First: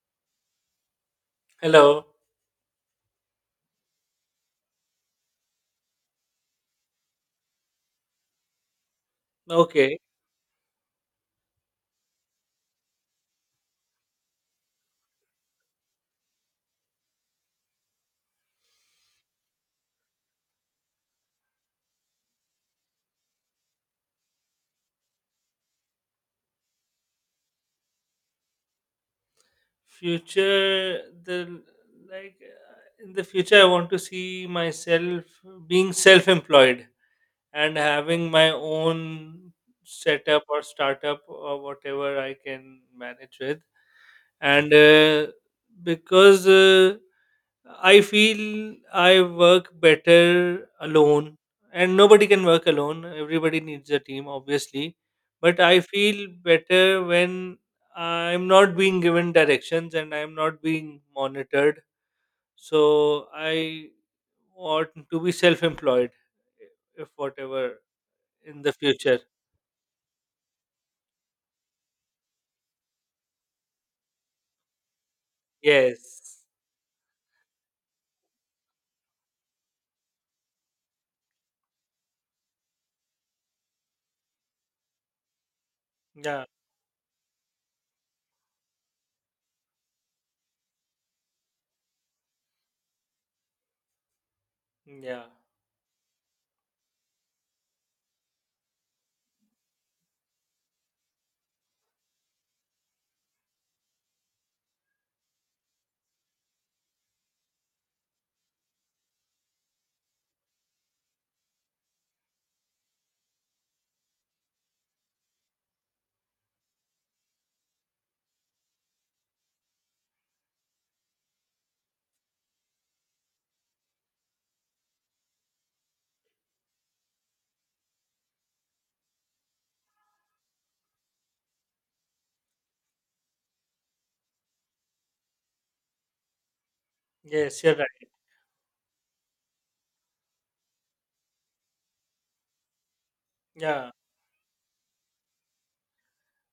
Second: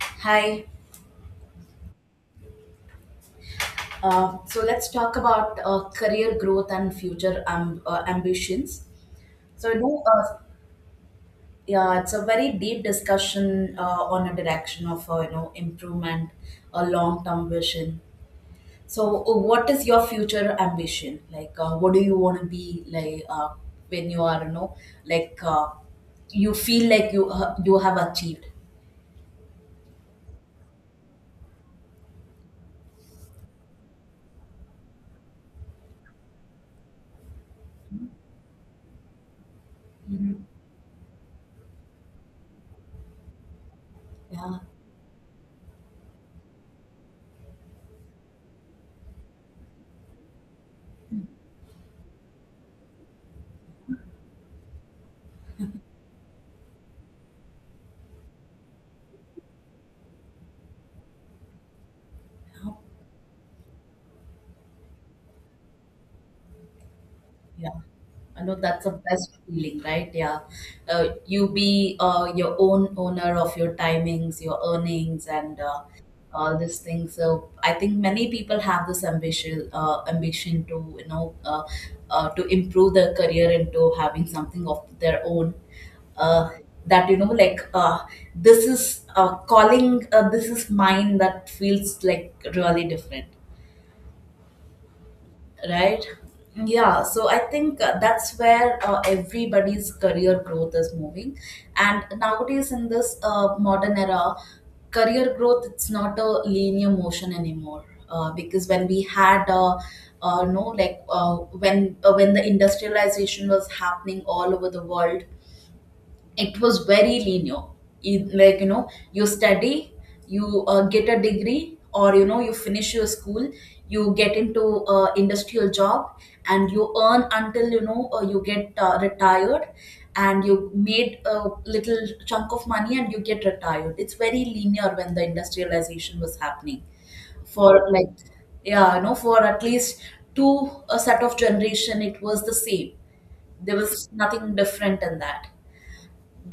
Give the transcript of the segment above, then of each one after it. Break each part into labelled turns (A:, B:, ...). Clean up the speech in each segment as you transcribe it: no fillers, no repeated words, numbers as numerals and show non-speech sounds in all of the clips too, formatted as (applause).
A: Hi.
B: Hello.
A: So let's talk about career growth and future ambitions. So,
B: Okay.
A: yeah, it's a very deep discussion on a direction of improvement, a long-term vision. So, what is your future ambition? Like, what do you want to be like when you are like uh, you feel like you have achieved?
B: Future, the like in the future, I want to see myself being self-employed and having my own setup
A: Mhm.
B: or startup or whatever I can manage with.
A: Yeah.
B: And because I feel I work better alone, and nobody can work alone. Everybody needs a team, obviously. But I feel better when I'm not being given directions and I'm not being monitored. So I want to be self employed, if
A: Yeah,
B: whatever
A: I know
B: in the
A: that's the
B: future.
A: best feeling, right? Yeah, you be your own owner of your timings, your earnings, and
B: Yes.
A: all these things. So I think many people have this ambition to to improve their career into having something of their own.
B: Yeah.
A: Uh, that, this is calling. This is mine. That feels like really different,
B: Yeah.
A: right? Yeah, so I think that's where everybody's career growth is moving. And nowadays in this modern era, career growth, it's not a linear motion anymore. Because when we had no, like, when the industrialization was happening all over the world, it was very linear. Like, you know, you study, you get a degree, or you know, you finish your school, you get into a industrial job, and you earn until you know, you get retired, and you made a little chunk of money, and you get retired. It's very linear when the industrialization was happening.
B: Yes,
A: For
B: you're right.
A: like, yeah, you know, for at least two, a set of generation it was the same. There
B: Yeah.
A: was nothing different in that,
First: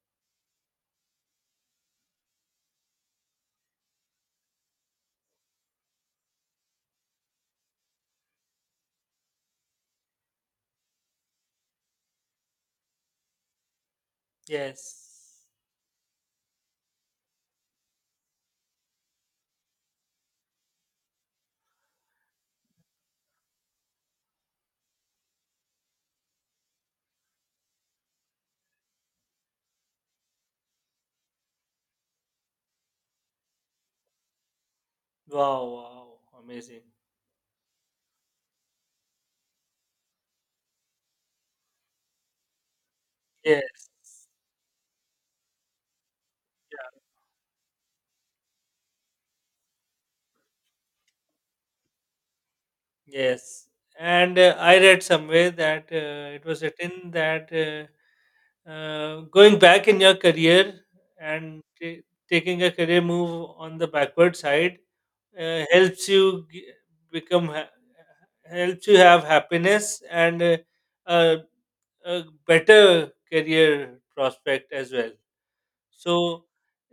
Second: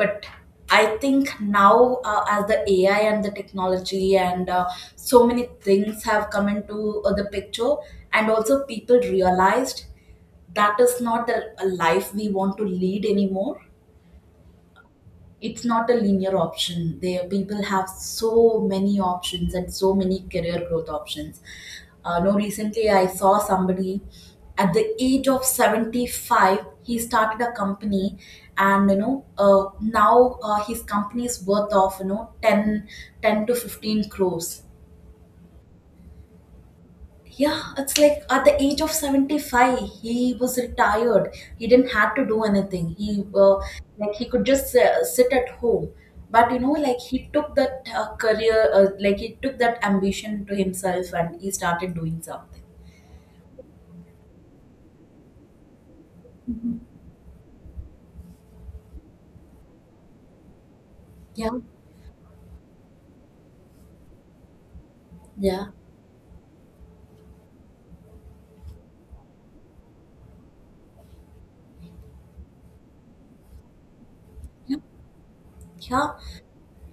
A: but I think now, as the AI and the technology and so many things have come into the picture. And also people realized that is not the a life we want to lead anymore.
B: Yes.
A: It's not a linear option there. People have so many options and so many career growth options. No Recently I saw somebody at the age of 75. He started a company, and you know, now his company is worth of, you know, 10 to 15 crores.
B: Wow. Wow. Amazing.
A: Yeah, it's like at the age of 75, he was retired. He didn't have to do anything. He
B: Yes.
A: could just sit at home. But you know,
B: Yeah.
A: like, he took that ambition to himself, and he started doing something.
B: Yes, and I read somewhere that it was written that going back in your career
A: Yeah,
B: and taking a career move on the backward side
A: yeah,
B: helps you become ha- helps you have happiness and a, a better career prospect
A: yeah,
B: as well.
A: yeah,
B: So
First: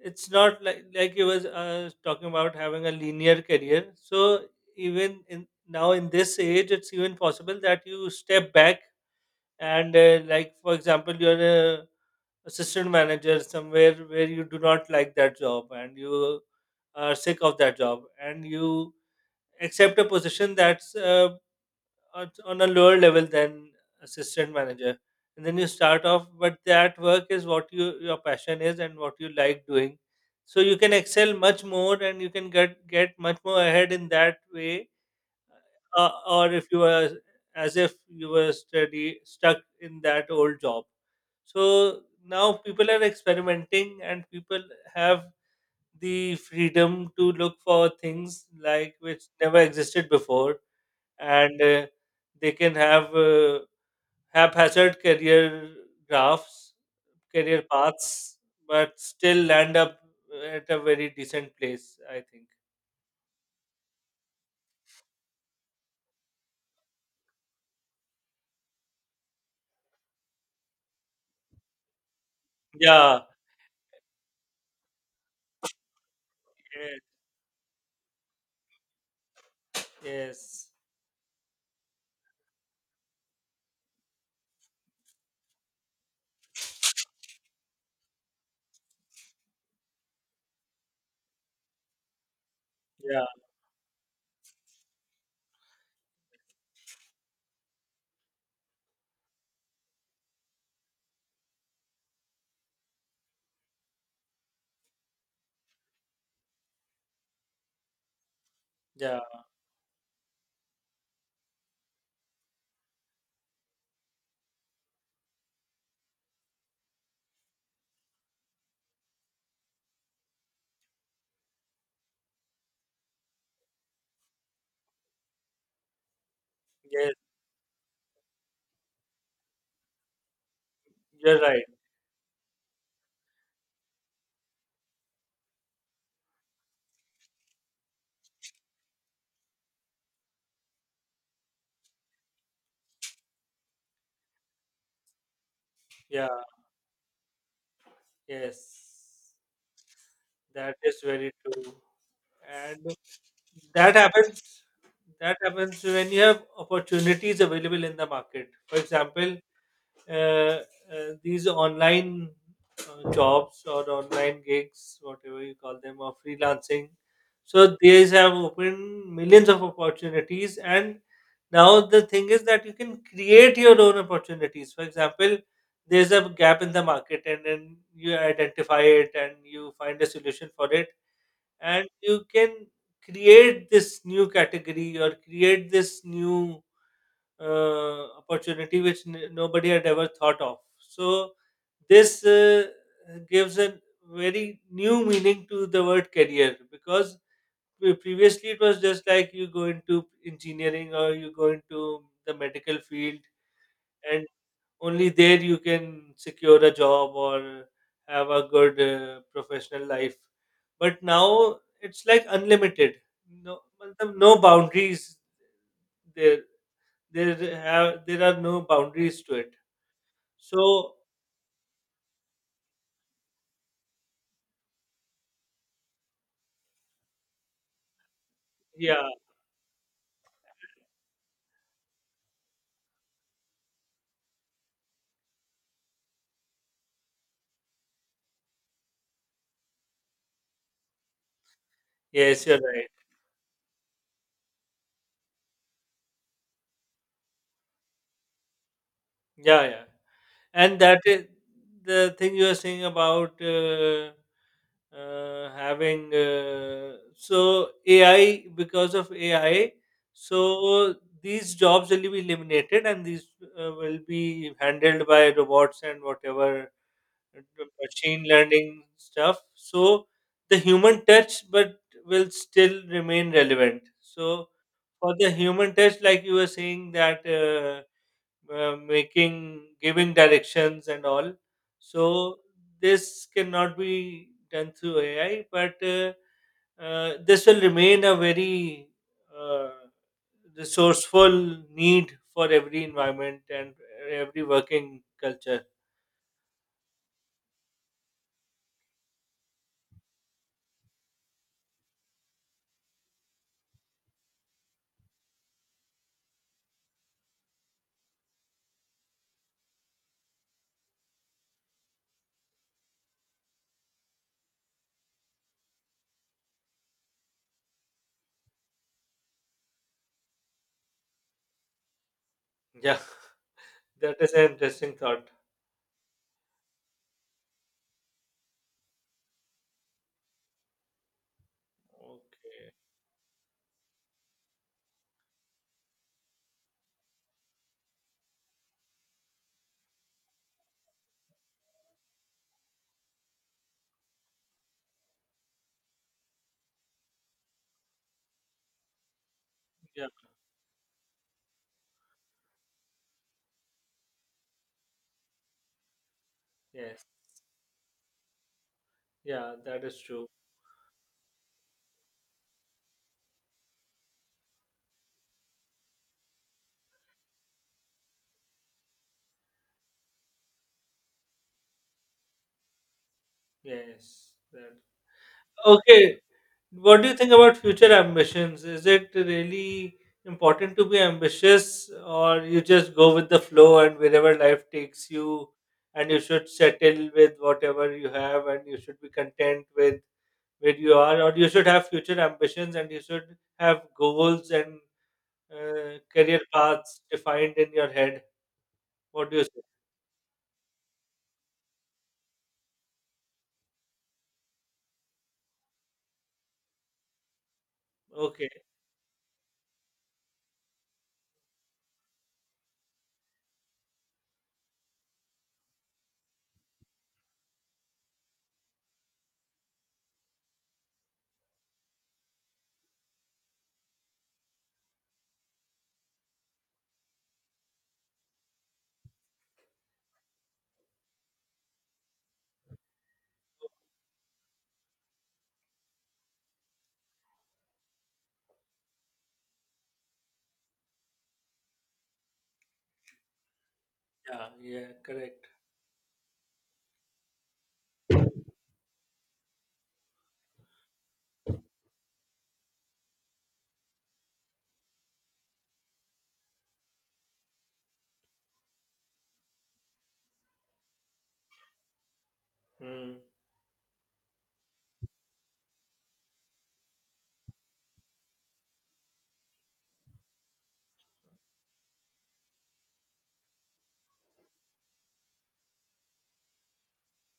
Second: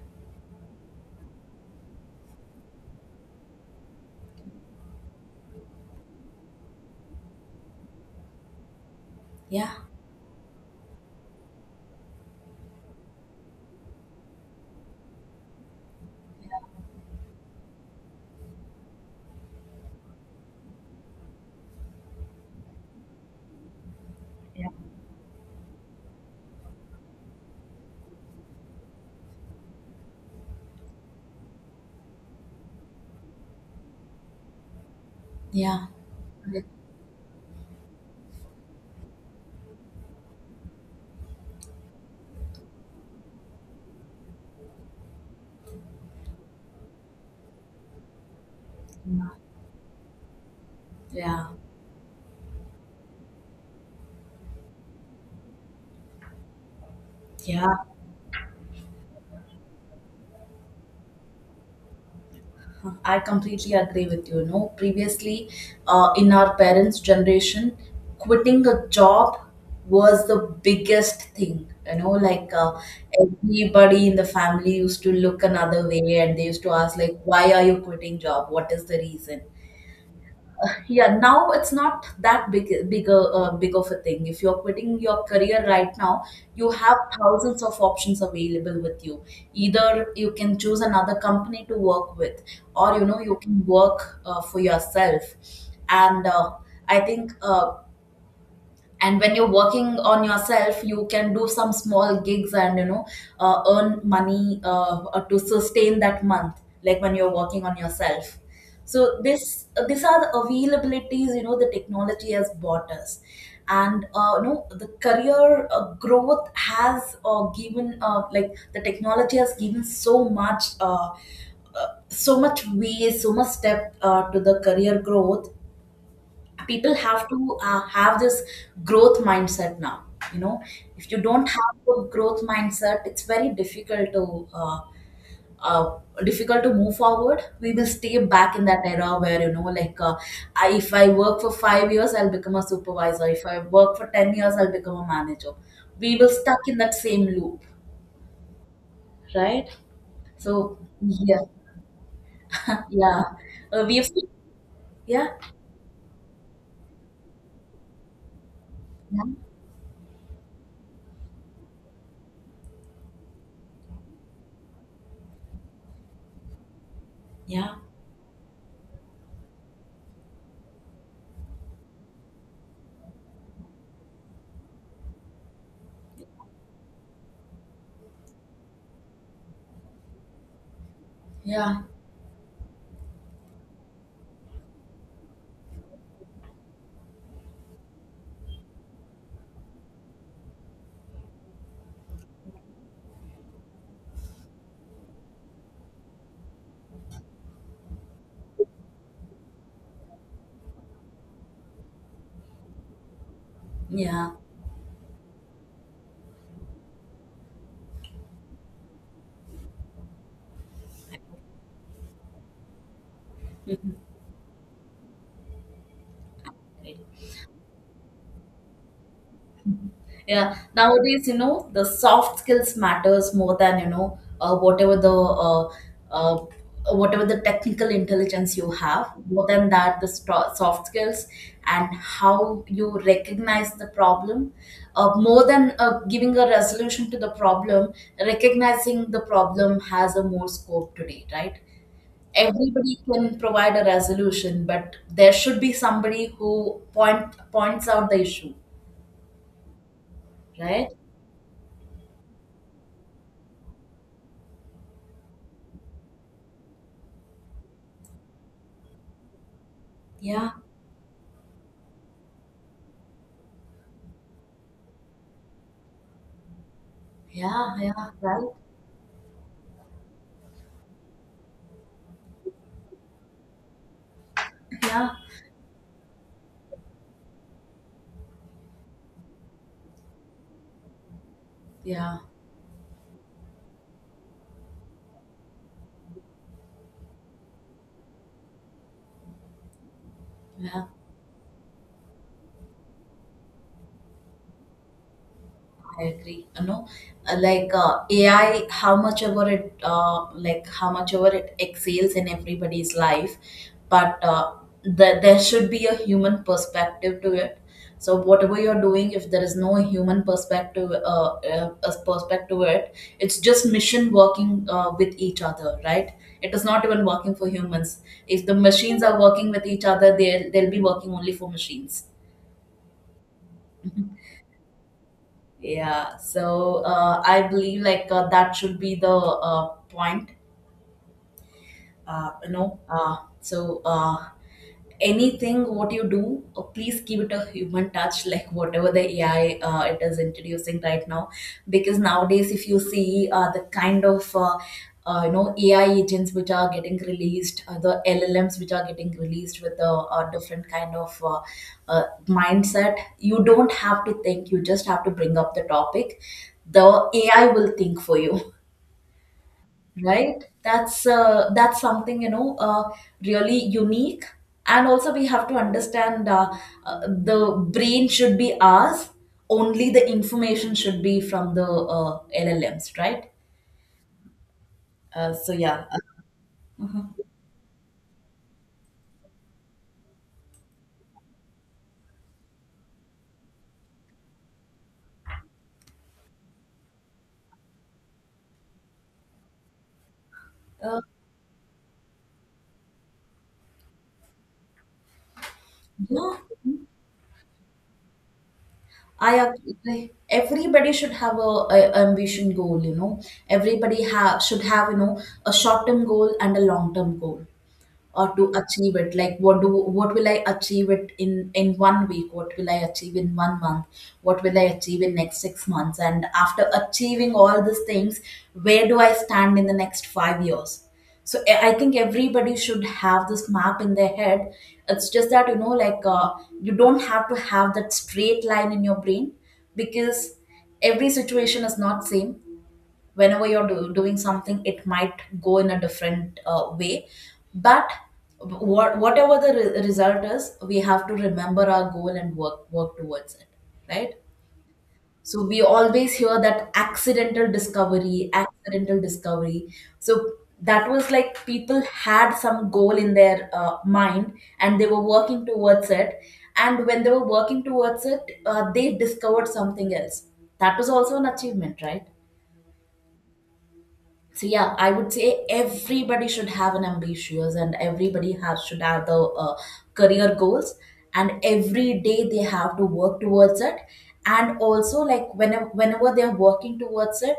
B: it's not like he was talking about having a linear career. So even in now in this age, it's even possible that you step back
A: yeah,
B: and like for example, you're a assistant manager somewhere where you do not like that job and you are sick of that job and you accept a position that's at, on a lower level than assistant manager, and then you start off, but that work is what you your passion is and what you like doing, so you can excel much more and you can get much more ahead in that way,
A: yeah,
B: or
A: yeah,
B: if you were as if you were study stuck in that old job. So now people are experimenting and people have the freedom to look for things like which never existed before,
A: yeah,
B: and they can have haphazard career graphs, career
A: yeah.
B: paths, but still land up at a very decent place, I think.
A: I completely agree with you. You know, previously, in our parents' generation, quitting a job was the biggest thing. You know, like,
B: Yeah.
A: everybody in the family used to look another way, and they used to ask, like, "Why are you quitting job? What is the reason?"
B: Yes.
A: Yeah, now it's not that bigger big of a thing if you're quitting your career right now. You have thousands of options available with you. Either you can choose another company to work with, or you know, you
B: Yes.
A: can work for yourself. And I think, and when you're working on yourself, you can do some small gigs, and you know, earn money, to sustain that month, like when you're working on yourself.
B: Yeah.
A: So
B: Yeah.
A: this these are the availabilities, you know, the technology has bought us. And you know, the career growth has given, like the technology has given so much, so much way, so much step to the career growth. People
B: Yes.
A: have to have this growth mindset now. You know, if you
B: You're
A: don't
B: right.
A: have a growth mindset, it's very uh, difficult to move forward. We will stay back in that era where, you know, like, if I work for 5 years, I'll become a supervisor. If I work for 10 years, I'll become a manager. We
B: Yeah.
A: will stuck in that same loop,
B: Yes.
A: right?
B: That
A: So
B: is very
A: yeah.
B: true.
A: (laughs)
B: And
A: Yeah. We
B: that
A: have.
B: happens
A: Yeah,
B: that happens when you have opportunities available in the market. For example,
A: yeah,
B: uh, these online jobs or online gigs, whatever you call them, or freelancing.
A: yeah,
B: So these have opened millions of opportunities, and now the thing is that you can create your own opportunities. For example, there's a gap in the market, and then you identify it and you find a solution for it,
A: yeah,
B: and you can create this new category or create this new opportunity which nobody had ever thought of. So this gives a very new meaning to the word career, because previously it was just like you go into engineering or you go into the medical field, and
A: yeah.
B: only there you can secure a job or have a good professional life. But now it's like unlimited, no
A: (laughs)
B: matlab, no boundaries. there
A: Mhm.
B: there have there are no boundaries to it.
A: Yeah,
B: So
A: nowadays, you know, the soft skills matters more than, you know, uh, whatever the technical intelligence you
B: yeah,
A: have. More than that, the soft skills and how you recognize the problem. More than giving a resolution to the problem, recognizing the problem has a more scope today, right?
B: yes, you're right.
A: Everybody can provide a resolution, but there should be somebody who points out the issue,
B: Yeah, yeah. And
A: right?
B: that is the thing you are saying about having so ai, because of ai.
A: Yeah.
B: So these jobs will be eliminated, and these will be handled by robots and whatever
A: Yeah, yeah,
B: machine
A: right.
B: learning stuff. So the human touch but will still remain relevant. So for
A: Yeah,
B: the human test, like you were saying that making, giving directions and all.
A: yeah,
B: So this cannot be done through AI, but this will remain a very uh,
A: yeah.
B: resourceful need for every environment and every working culture.
A: I agree. You know, AI, how much ever it, like how much ever it excels in everybody's life, but there should be a human perspective to it. So whatever you're doing, if there is no human perspective, as perspective to it, it's just machine working with each other, right? It is not even working for humans. If the machines are working with each other, they will they'll be working only for machines.
B: Yeah, (laughs) that
A: (laughs)
B: is an interesting thought.
A: Yeah, so I believe, like, that should be the point, you
B: Okay.
A: know. So, anything what you do, please give it a human touch, like whatever the AI, it is introducing right now. Because nowadays, if you see the kind of, you know, AI agents which are getting released, the LLMs which are getting released with
B: Yeah.
A: a different kind of, mindset, you don't have to think, you just have to bring up the topic. The
B: Yes.
A: AI will think for you.
B: Yeah, that is true.
A: Right? That's something, you know, really unique. And also we have to understand, the brain should be ours. Only the information should be from the LLMs, right?
B: Yes. That.
A: So yeah.
B: Okay. What do you think about future ambitions? Is it really important to be ambitious, or you just go with the flow and wherever life takes you, and you should settle with whatever you have, and you should be content with where you
A: uh,
B: are, or you should have future ambitions and you should have goals and
A: yeah.
B: career paths defined in your head? What
A: I
B: do you say?
A: agree. Everybody should have a ambition goal, you know. Everybody have should have, you know, a short term goal and a long term goal. Or to
B: Okay,
A: achieve it, like, what will I achieve it in 1 week? What will I achieve in 1 month? What will I achieve in next 6 months? And after achieving all these things, where do I stand in the next 5 years? So I think everybody should have this map in their head. It's just that, you know, like, you don't have to have that straight line in your brain because every situation is not same. Whenever you're doing something, it might go in a different way. But whatever the result is, we have to remember our goal and work towards it, right?
B: yeah, yeah,
A: So
B: correct.
A: we always hear that accidental discovery, accidental discovery. So that was like people had some goal in their mind, and they were working towards it. And when they were working towards it, they discovered something else. That was also an achievement, right?
B: Hmm.
A: So yeah, I would say everybody should have an ambitious, and everybody has should have the uh, career goals. And every day they have to work towards it. And also, like, whenever they're working towards it,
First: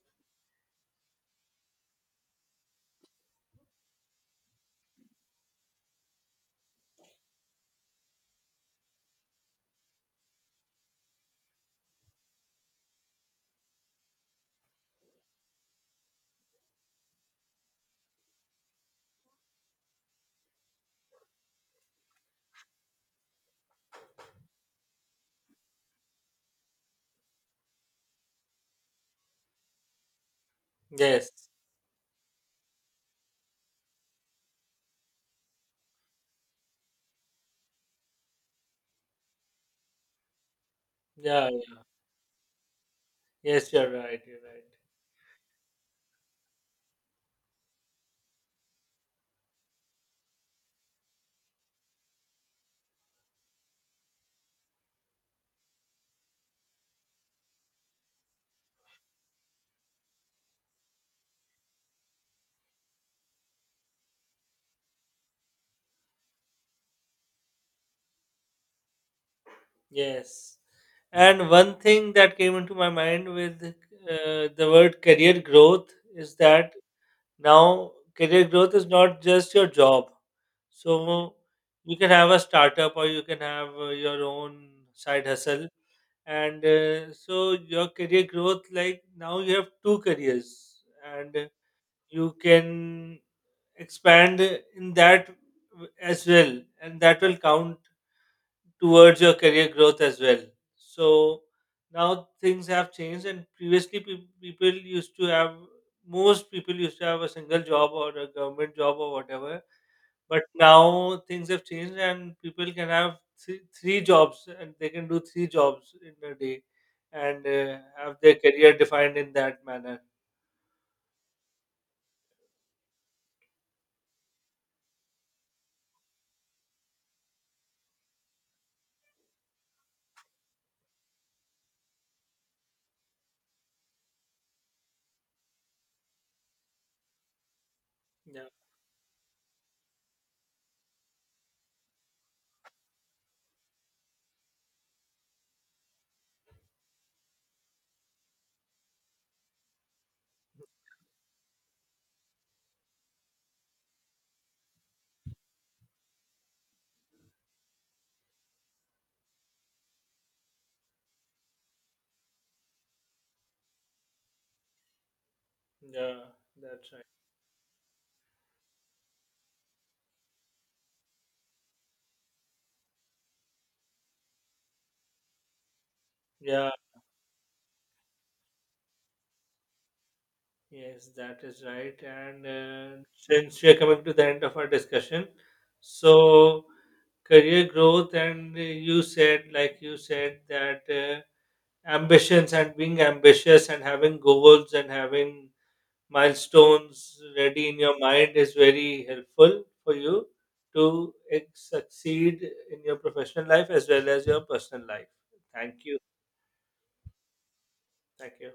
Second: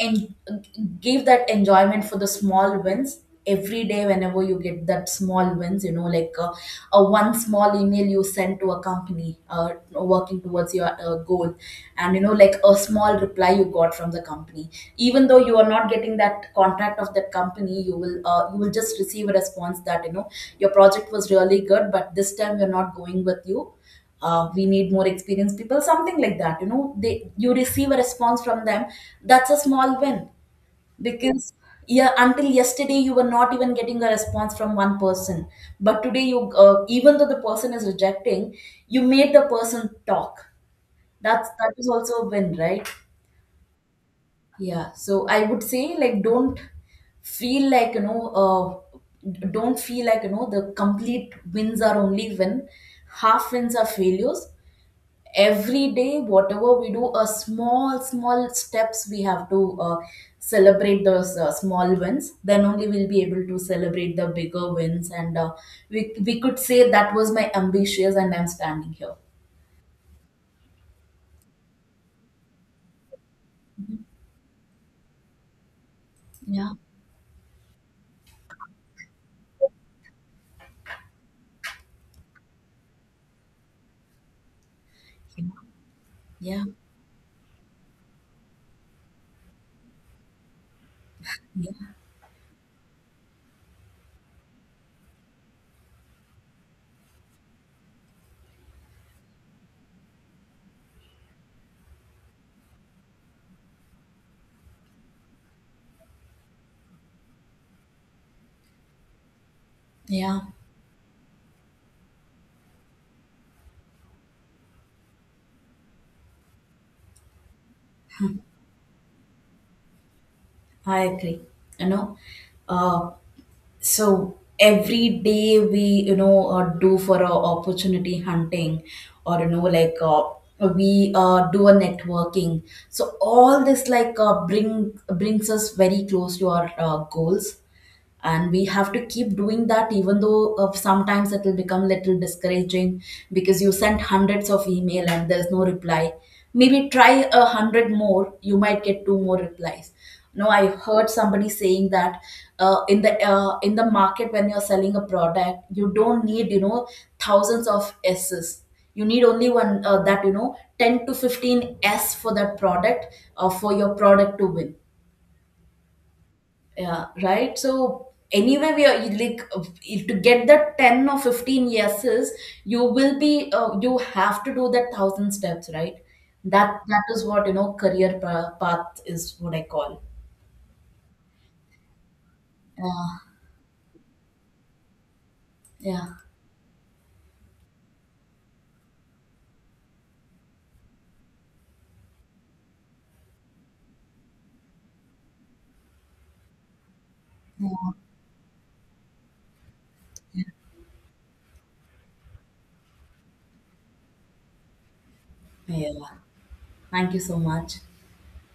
A: and give that enjoyment for the small wins. Every day whenever you get that small wins, you know, like, one small email you send to a company, working towards your goal, and you know, like, a small reply you got from the company. Even though you are not getting that contract of that company, you will just receive a response that, you know, your project was really good, but this time we're not going with you. We need more experienced people, something like that. You know, they you receive a response from them. That's a small win,
B: Yes,
A: because, yeah, until yesterday you were not even getting a response from one person. But today, you even though the person is rejecting, you made the person talk.
B: yeah,
A: That
B: yeah.
A: is also a win, right?
B: Yes, you're right, you're right.
A: Yeah, so I would say, like, don't feel like you know don't feel like, you know, the complete wins are only win, half wins are failures. Every day whatever we do, a small steps, we have to celebrate those small wins. Then only we'll be able to celebrate the bigger wins, and we could say that was my ambitious and I'm standing here.
B: Yes. And one thing that came into my mind with the word career growth is
A: Yeah.
B: that now career growth is not just your job. So you can have a startup or you can have your own side hustle.
A: Yeah,
B: And so your career growth, like now you have two careers, and
A: yeah,
B: you can expand in that as well. And that will count towards your career growth as well. So now things have changed, and previously people used to have most people used to have a single job or a government job or whatever.
A: yeah.
B: But now things have changed, and people can have three, three jobs, and they can do three jobs in a day, and have their career defined in that manner.
A: I agree. You know, uh, so every day we, you know, do for a opportunity hunting. Or, you know, like, we do a networking. So all this, like, brings us very close to our goals.
B: Yeah,
A: And we have to keep doing that, even though, sometimes it will become little discouraging. Because you sent hundreds of email and there's no reply. Maybe try a hundred more, you might get two more replies. No, I heard somebody saying that, in the market, when you're selling a product, you don't need, you know, thousands of s's. You need only one, that, you know, 10 to 15 s for that product, or for your product to win.
B: yeah, that's right.
A: Yeah, right. So anyway, we are you like, if to get that 10 or 15 yeses, you will be you have to do that thousand steps, right?
B: Yeah.
A: That is what, you know, career path is what I call.
B: Yes, that is right. And
A: Yeah,
B: since we are coming to the end of our discussion,
A: yeah,
B: so career growth, and like you said, that ambitions and being ambitious and having goals and having milestones ready in your mind is very helpful for you to succeed in your professional life as well as your personal life. Thank you.
A: yeah. Thank you so much.
B: Thank you.